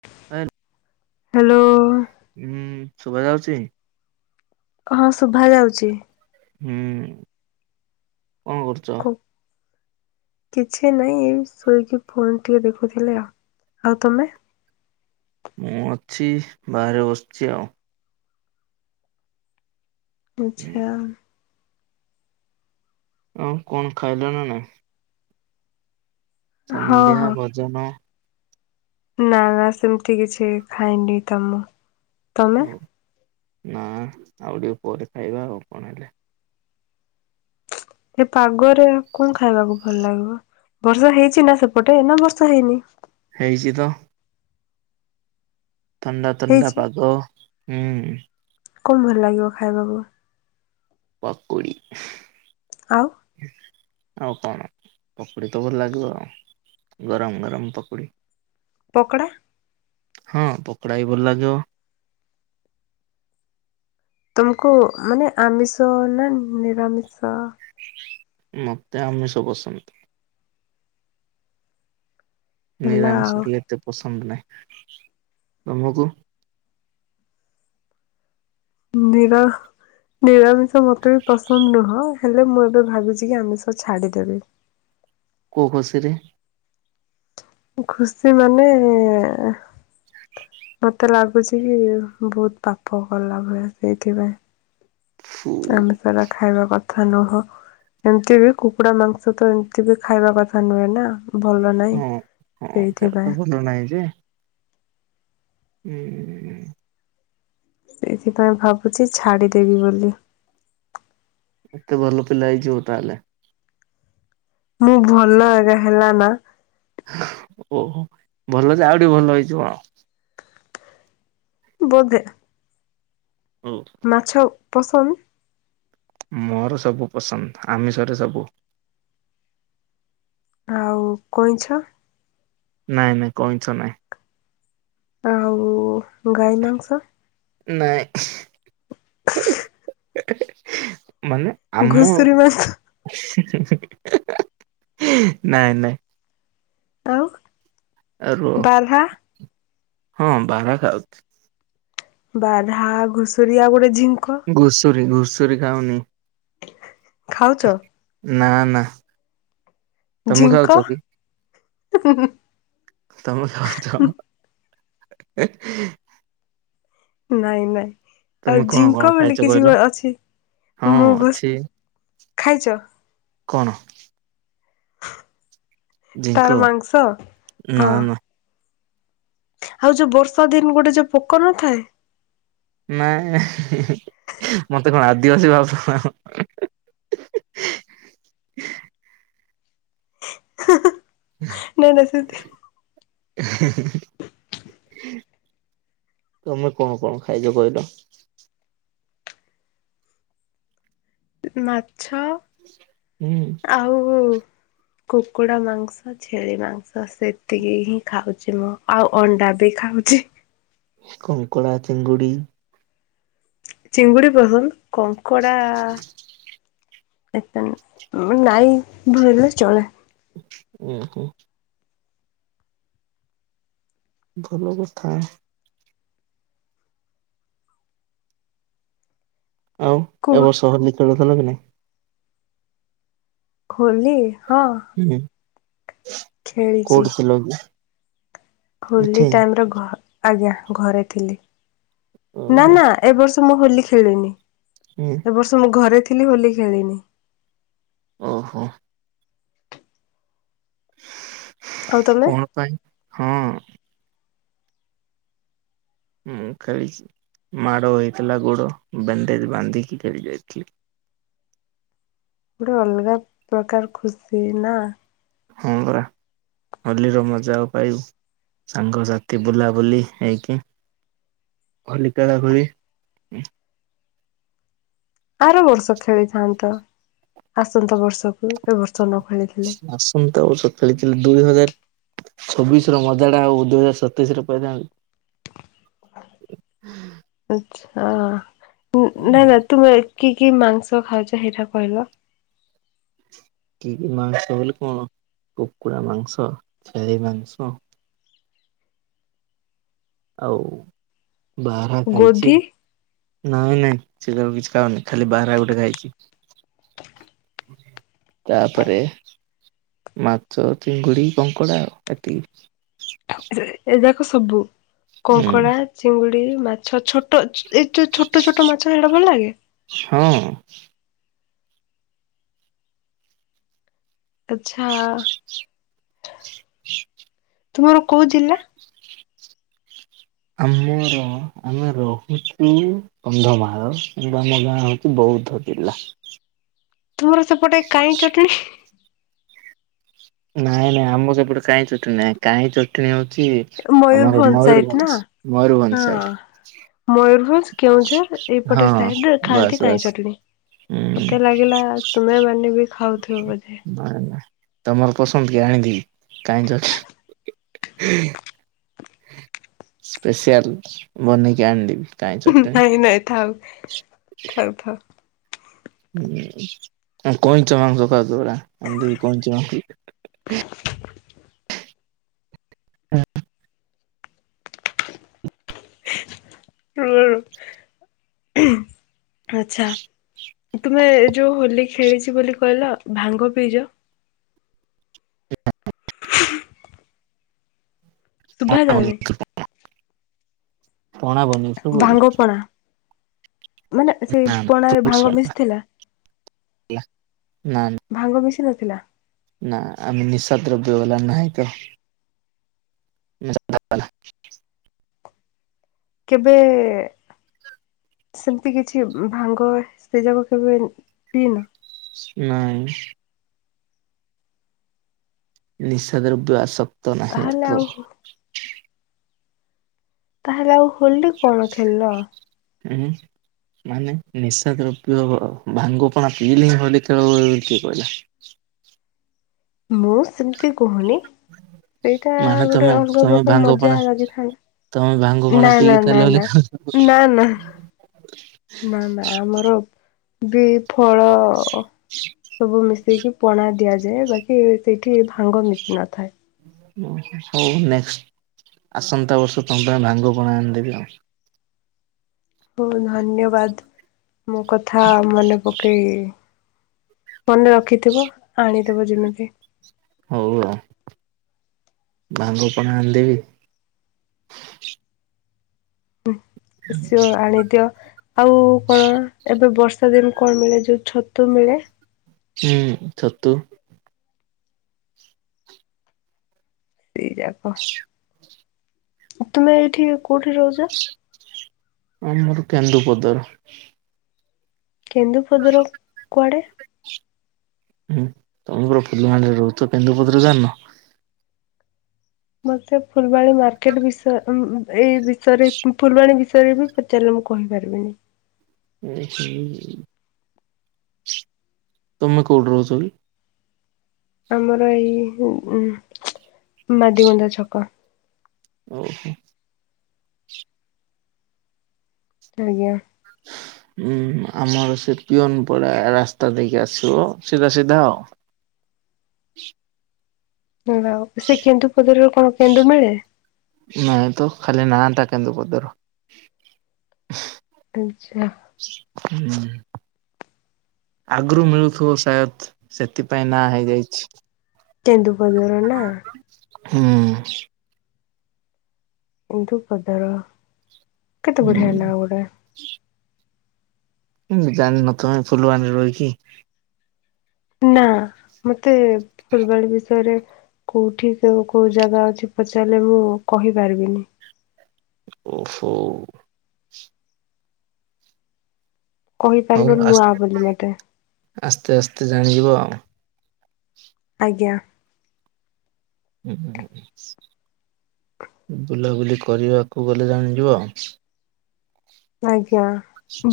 [unintelligible] Hello. ଉଁ ଶୁଭା ଯାଉଛି। ହଁ ଶୁଭା ଯାଉଛି। ହୁଁ କଣ କରୁଛ? କିଛି ନାଇଁ ଏ ଶୋଇକି ଫୋନ ଟିକେ ଦେଖୁଥିଲେ ଆଉ। ଆଉ ତମେ? ମୁଁ ଅଛି ବାହାରେ ବସିଛି ଆଉ। ଛି ଆଉ। ଆଉ କଣ ଖାଇଲ ନା ନାଇଁ? ହଁ ସନ୍ଧ୍ୟା ହଁ ଭୋଜନ ନା ନା ସେମିତି କିଛି ଖାଇନି ତ ମୁଁ। ତମେ? ହଉ ନା ଆଉ ଟିକେ ପରେ ଖାଇବା ଆଉ କଣ ହେଲେ। ଏ ପାଗରେ କଣ ଖାଇବାକୁ ଭଲ ଲାଗିବ? ବର୍ଷା ହେଇଛି ନା ସେପଟେ ନା ବର୍ଷା ହେଇନି? ହେଇଛି ତ। ଥଣ୍ଡା ଥଣ୍ଡା ହେଇଛି ପାଗ ହୁଁ। କଣ ଭଲ ଲାଗିବ ଖାଇବାକୁ? ପକୁଡ଼ି। ଆଉ ଆଉ କଣ ପକୁଡ଼ି ତ ଭଲ ଲାଗିବ ଆଉ ଗରମ ଗରମ ପକୁଡ଼ି। ପୋକଡ଼ା? ହଁ ପକୋଡା ବି ଭଲ ଲାଗିବ। ତମକୁ ମାନେ ଆମିଷ ନା ନିରାମିଷ? ମତେ ଆମିଷ [unintelligible] ବସନ୍ଦ। ହେଲା ଆଉ ନିରାମିଷ ଟିଏ ଏତେ ପସନ୍ଦ ନାହିଁ। ତମକୁ? ନିରା, ନିରାମିଷ ମତ ବି ପସ ହମ୍ ନୁହଁ ହେଲେ ମୁଁ ଏବେ ଭାବୁଛି କି ଆମିଷ ଛାଡ଼ିଦେବି। କୋଉ ଖସି ରେ? ଖୁସି ମାନେ [inaudible] ମତେ ଲାଗୁଛି କି ବହୁତ ପାପ କଲା ଭଳିଆ ସେଇଥିପାଇଁ। ଫୁ ଆମିଷ ଟା ଖାଇବା କଥା ନୁହ। ଏମତି ବି କୁକୁଡା ମାଂସ ତ ଏମିତି ବି ଖାଇବା କଥା ନୁହେଁ ନା। ଭଲ ନାଇଁ ହଁ ହଁ ସେଇଥିପାଇଁ। [unintelligible] ଯେ ହୁଁଁ ସେଇଥିପାଇଁ ଭାବୁଛି ଛାଡ଼ିଦେବି ବୋଲି। ଏତେ ଭଲ ପିଲା ହେଇ ଯିବ ତାହେଲେ। ମୁଁ ଭଲ ଆ୍ା ହେଲା ନା। ଓହୋ ଭଲ ଜେ ଆଉଠି ଭଲ ହେଇଛିିବ ଆଉ। ବଧେ। ହଉ। ମାଛ ପସନ୍ଦ? ମୋର ସବୁ ପସନ୍ଦ ଆମିଷରେ ସବୁ। ଆଉ କଇଁଛ? ନାଇଁ ନାଇଁ କଇଁଛ ନାଇଁ। ଆଉ ଗାଈ ମାଂସ? ନାଇଁ। ମାନେ? ଆମ ଘୁଷୁରୀ ମାଂସ ନାଇଁ ନାଇଁ ଆଉ? ଆ ରୁହ ବାର୍ହା ହଁ ବାରା ଖାଉଛି। ବାର୍ହା ଘୁଷୁରୀ ଆଉ ଗୋଟେ ଝିଙ୍କ ଘୁଷୁରୀ ଘୁଷୁରୀ ଖାଉନି। ଖାଉଛ? ନା ନା। ତମେ ଖାଉଛ ଝିଙ୍କ? କି? ତମେ ଖାଉଛ। ନାଇଁ ନାଇଁ। ଆଉ ତମେ କଣ କଣ ଝିଙ୍କ ଖାଇଛ ବୋଲି କିଛି କହିଲ? ଅଛି ହଁ ମୁଁ ବସ୍‌ ଅଛି ଖାଇଚ? କଣ? ଜିଙ୍କ ତାର ମାଂସ ନା ହଁ। ନା ଆଉ ଯୋଉ ବର୍ଷା ଦିନ ଗୋଟେ ଯୋଉ ପୋକ ନଥାଏ? ନାଇଁ ମତେ କଣ ଆଦିବାସୀ ଭାବ ନାଇଁ ନାଇଁ ସେତି ତମେ କଣ କଣ ଖାଇଚ କହିଲ? ମାଛ। ହୁଁ। ଆଉ କୁକୁଡ଼ା ମାଂସ। ଛେଳି ମାଂସ ସେତିକି ହିଁ ଖାଉଛି ମୁଁ ଆଉ ଅଣ୍ଡା ବି ଖାଉଚି। କଙ୍କଳା ଚିଙ୍ଗୁଡି ଚିଙ୍ଗୁଡି ପସନ୍ଦ କଙ୍କଡ଼ା ଏତେ ନାଇଁ ଭଲ ଚଣା। ଉଁ ହୁଁ। ଭଲ କଥା। ଆଉ କୁହ ଏବର୍ଷ ହୋଲି ଖେଳୁଥିଲ ନା ନାଇଁ? ହୋଲି ହଁ। ହୁଁ ଖେଳିଛି କୋଉଠି ଥିଲକି? ହୋଲି ଟାଇମରେ ଘ ଆଜ୍ଞା ଘରେ ଥିଲି ନା ଓହୋ ନା ଏ ବର୍ଷ ମୁଁ ହୋଲି ଖେଳିନି। ହୁଁ। ଏ ବର୍ଷ ମୁଁ ଘରେ ଥିଲି ହୋଲି ଖେଳିନି। ଓହୋ। ଆଉ ତମେ? କଣ ପାଇଁ ହଁ ମୁଁ ଖେଳିଛି ମାଡ଼ ହୋଇଥିଲା ଗୋଡ ବ୍ୟନ୍ଦେଜ ବାନ୍ଧିକି ଖେଳି ଯାଇଥିଲି। ଗୋଟେ ଅଲଗା ପ୍ରକାର ଖୁସି ନା ହଁ ପରା। ହୋଲିରେ ମଜା ଆଉ ପାଇବୁ ସାଙ୍ଗସାଥି ବୁଲାବୁଲି ହେଇକି ହୋଲି କେଳ ହୁଏ। ଆର ବର୍ଷ ଖେଳିଥାନ୍ତ ଆସନ୍ତା ବର୍ଷକୁ ଏ ବର୍ଷ ନ ଖେଳିକି। ହସ୍। ହ ତଉ ସଖଳିଥିଲ ଦୁଇ ହଜାର ଛବିଶ ର ମଜା ଟା ଆଉ ଦୁଇ ହଜାର ସତେଇଶରେ ପାଇଥାନ୍ତି। ଆଛା ନାଁଇ ନା ତୁମେ କି କି ମାଂସ ଖାଉଛ ହେଇଟା କହିଲ? କି କି ମାଂସ ବୋଲି କଣ କୁକୁଡ଼ା ମାଂସ ଛେଳି ମାଂସ ଆଉ ବାର୍ହା ଖାଇଛି। ଗୋଧି ନାଇଁ ନାଇଁ ସେସବୁ କିଛି ଖାଉନି ଖାଲି ବର୍ହା ଗୋଟେ ଖାଇଛି। ତାପରେ ମାଛ, ଚିଙ୍ଗୁଡି, କଙ୍କଡ଼ା ଆଉ ଏତିକି। ଏ ଯାକ ସବୁ ହୁଁ କଙ୍କଡା, ଚିଙ୍ଗୁଡି, ମାଛ ଛୋ ତଚ୍ ଏଇ ଯୋଉ ଛୋଟ ଛୋଟ ମାଛ ହେଇଡା ଭଲ୍ ଲାଗେ? ହଁ। ଆଚ୍ଛା ତୁମର କଉ ଜିଲ୍ଲା? ଆମର ଆମେ ରହୁଛୁ କନ୍ଧମାଳ କିନ୍ତୁ ଆମ ଗାଁ ହଉଛି ବୌଦ୍ଧ ଜିଲ୍ଲା। ତୁମର ସେପଟେ କାଇଁ ଚଟଣି ନାଇଁ ନାଇଁ ଆମ ସେପଟେ କାଇଁ ଚଟଣୀ ନାଇଁ କାଇଁ ଚଟଣୀ ହଉଚି ଆମର ମୟୂରଭଞ୍ଜ ସାଇଟ୍ ମୟୂର୍ଭଞ୍ଜ୍ ମୟୂର୍ଭଞ୍ଜ୍ ସାଇଡ୍ ମୟୂର୍ଭଞ୍ଜ୍, କେଉଁଝର୍ ହଁ ଏଇପଟେ ସାଇଡ୍ ରେ ବାସ୍ ଖାଆନ୍ତି କାଇଁ ବାସ୍। ଚଟିଣୀ। ହୁଁ ମତେ ଲାଗିଲା ତୁମେ ମାନେ ବି ଖାଉଥିବ ବୋଧେ। କଣ ହେଲା? ତମର୍ ପସନ୍ଦ୍ କି ଆନ୍ଧି ଙ୍କାଇଁଚ। ସ୍ପେଶିଆଲ୍ ବନେଇକି ଆଣ୍ଦେବି। ଉଁହୁଁ ନାଇଁ ନାଇଁ ଥାଉ ଥାଉ ଥାଉ। ନା ଙ୍କଇଁଚ ମାଉଁସ ପାଦ ଉରା ଆଣ୍ଦେବି ଙ୍କଇଁଚ [unintelligible] [unintelligible] [unintelligible] ଆଚ୍ଛା। ତୁମେ ଯୋଉ ହୋଲି ଖେଳିଚି ବୋଲି କହିଲ ଭାଙ୍ଗ ପିଇଜ? [unintelligible] ଶୁଭା ପଣା ଯାଉନେଇ। ବନେଇଥିଲୁ ପଣା ବନେଇ ଭାଙ୍ଗପଣା। ମାନେ ସେଇ ନା ନା ପଣାରେ ଫ୍ରୁଟସ ଭାଙ୍ଗ ବାଲା ମିଶ୍ଥିଲା? ନା ନା। ଭାଙ୍ଗ ମିଶି ନଥିଲା? ନା ଆମେ ନିଃଶା ଦ୍ରବ୍ୟ ବାଲା ନାହିଁ ତ। [unintelligible] କେବେ ସେମ୍ତି କିଛି ଭାଙ୍ଗ ସେ ଯାକ କେବେ ପିଇନ? ନାଇଁ। ନିଃସା ଦ୍ରବିୟ ଆସକ୍ତ ନାହିଁ ତାହେଲେ ଆଉ ଆଟ୍ରୋପ୍। ତାହେଲେ ଆଉ ହୋଲି କଣ ଖେଲ? ଉଁ ହୁଁ। ମାନେ ନିଶା ଦ୍ରବ୍ୟହବ ଭାଙ୍ଗ ପଣା ପିଇଲେ ହିଁ ହୋଲି ଖେଳ ହୁଏ ବୋଲି କିଏ କହିଲା? ମୁଁ ସେମ୍ତି କହୁନି। ସେଇଟା ମାନେ ଗୋଟେ ତମେ ଅଲ୍ଗା ତମେ ପ୍ରକାର ଭାଙ୍ଗ ମଜା ପଣା ତମେ ଭାଙ୍ଗ ଲାଗିଥାଏ। ପଣା ନା ପିଇକି ନା ତାହେଲେ ନା ହୋଲି ନା ନା ନା। ନା ନା ଆମର ବି ଫଳ ସବୁ ମିଶେଇକି ପଣା ଦିଆଯାଏ ବାକି ସେଇଠି ଭାଙ୍ଗ ମିଶି ନଥାଏ। ହଉ ନେଷ୍ଟ୍ ଆସନ୍ତା ବର୍ଷ ତମ୍ ପାଇଁ ଭାଙ୍ଗ ପଣା ଆଣିଦେବି ଆଉ। ପୁଲ୍ ଧନ୍ୟବାଦ୍ ମୋ କଥା ମନେ ପ କେ ମନେ ରଖିଥିବ ଆଣିଦବ ଯେମିତି। ହଉ ଆଉ ଭାଙ୍ଗ ପଣା ଆଣିଦେବି। [unintelligible] ଆଣିଦିଅ ଆଉ କଣ ଏବେ ବର୍ଷ ଦିନ କଣ ମିଳେ ଯୋଉ ଛତୁ ମିଳେ। ହୁଁ ଛତୁ। ଦି ଯାକ ତୁମେ ଏଇଠି କଉଠି ରହୁଛ? ଆମର କେନ୍ଦୁପଦା। କେନ୍ଦୁପଦାରୁ କୁଆଡ଼େ? ହୁଁ ତମେ ପରା ଫୁଲବାଣୀରେ ରହୁଚ କେନ୍ଦୁପଦାର ଜାଣି ନ। ମତେ ଫୁଲବାଣୀ ମାର୍କେଟ ବିଷୟ ଉଁ ଏଇ ବିଷୟରେ ଫୁଲବାଣୀ ବିଷୟରେ ବି ପଚାରିଲେ ମୁଁ କହିପାରିବିନି। ହୁଁ ହୁଁ। ତମେ କଉଠି ରହୁଛ କି? ଆମର ଏଇ ଉ ମାଡିବନ୍ଧା ଛକ। ଓହୋ। ଆଜ୍ଞା। [inaudible] ହୁଁ ହୁଁ ଆମର ସେ ପିଅନପଡା ରାସ୍ତା ଦେଇକି ଆସିବ ସିଧା ସିଧା ଆଉ। ଭଲ ଆଉ ସେ କେନ୍ଦୁପଦାରୁ କଣ କେନ୍ଦୁ ମିଳେ? ନାଇଁ ତ ଖାଲି ନାଁ ତା କେନ୍ଦୁପଦାର। ଆଛା। ହୁଁ। ଆଗରୁ ମିଳୁଥିବ ସାୟଦ ସେଥିପାଇଁ ନାଁ ହେଇଯାଇଛି। କେନ୍ଦୁପଦା। ହୁଁ। କେନ୍ଦୁପଦାର କେତେ ବଢିଆ ନା ଗୁଡା। ଉଁ ଜାଣିନ ତ [unintelligible] ଫୁଲବାଣୀ ରହିକି। ନା ମତେ ଫୁଲବାଣୀ ବିଷୟରେ। କଉଠି କେଉଁ କେଉଁ ଜାଗା ଅଛି ପଚାରିଲେ ମୁଁ କହିପାରିବିନି। ଓହୋଉ। କହିପାରିବ ହଉ ଆ ନୂଆ ବୋଲି ମତେ ଆସ୍ତେ ଆସ୍ତେ ଜାଣିଯିବ ଆଉ। ଆଜ୍ଞା। ହୁଁ ହଁ। ବୁଲାବୁଲି କରିବାକୁ ଗଲେ ଜାଣିଯିବ। ଆଜ୍ଞା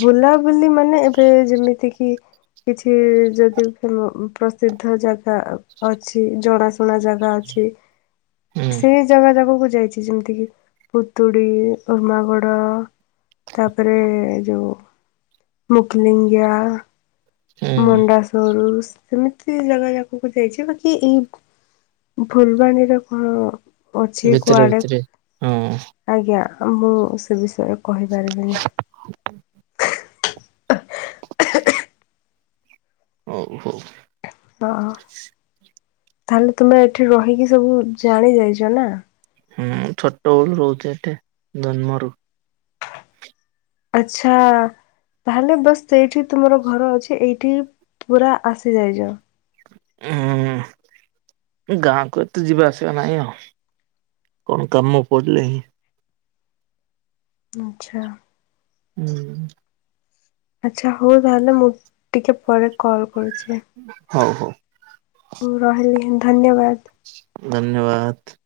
ବୁଲାବୁଲି ମାନେ ଏବେ ଯେମିତି କିି? କିଛି ଯଦି ପ୍ର ପ୍ରସିଦ୍ଧ ଜାଗା ଅଛି ଜଣାଶୁଣା ଜାଗା ଅଛି। ହୁଁ ସେଇ ଜାଗା ଯାକକୁ ଯାଇଛି ଯେମିତି କିି ପୁତୁଡି ଉର୍ମାଗଡ। ତା ପରେ ଯେଉଁ ମୁକ୍ଲିଙ୍ଗାଆ। ହୁଁ ମଣ୍ଡାସରୁସ ସେମିତି ଜାଗା ଯାକକୁ ଯାଇଛି ବାକି ଏଇ ଫୁଲବାଣୀରେ କଣ ଅଛି ଭିତରେ କୁଆଡେ। ଭିତରେ ହଁ ଆଜ୍ଞା ମୁଁ ସେ ବିଷୟରେ କହିପାରିବିନି। ହଉ ହଉ। ହଁ ତା ହେଲେ ତୁମେ ଏଠି ରହିକି ସବୁ ଜାଣି ଯାଇଛ ନା! ହୁଁ ଛୋଟ ବେଳୁ ରହୁଛ ଏଠି ଜନ୍ମରୁ। ଆଚ୍ଛା-ଆ। ତାହେଲେ ବସ ସେଇଠି ତୁମର ଘର ଅଛି ଏଇଠି ପୁରା ଆସିଯାଇଚ। ଉଁ-ଉ। ଗାଁକୁ ଏତେ ଯିବା ଆସିବା ନାଇଁ ଆଉ କଣ କାମ ପଡ଼ିଲେ ହିଁ ଆଚ୍ଛା। ହୁଁ। ଆଚ୍ଛା ହୋଉ ତାହେଲେ ମୁଁ ଟିକେ ପରେ କଲ୍ କରୁଛି। ହୋଉ ହୋଉ। ଉ ରହିଲି ହିଁ ଧନ୍ୟବାଦ। ଧନ୍ୟବାଦ୍।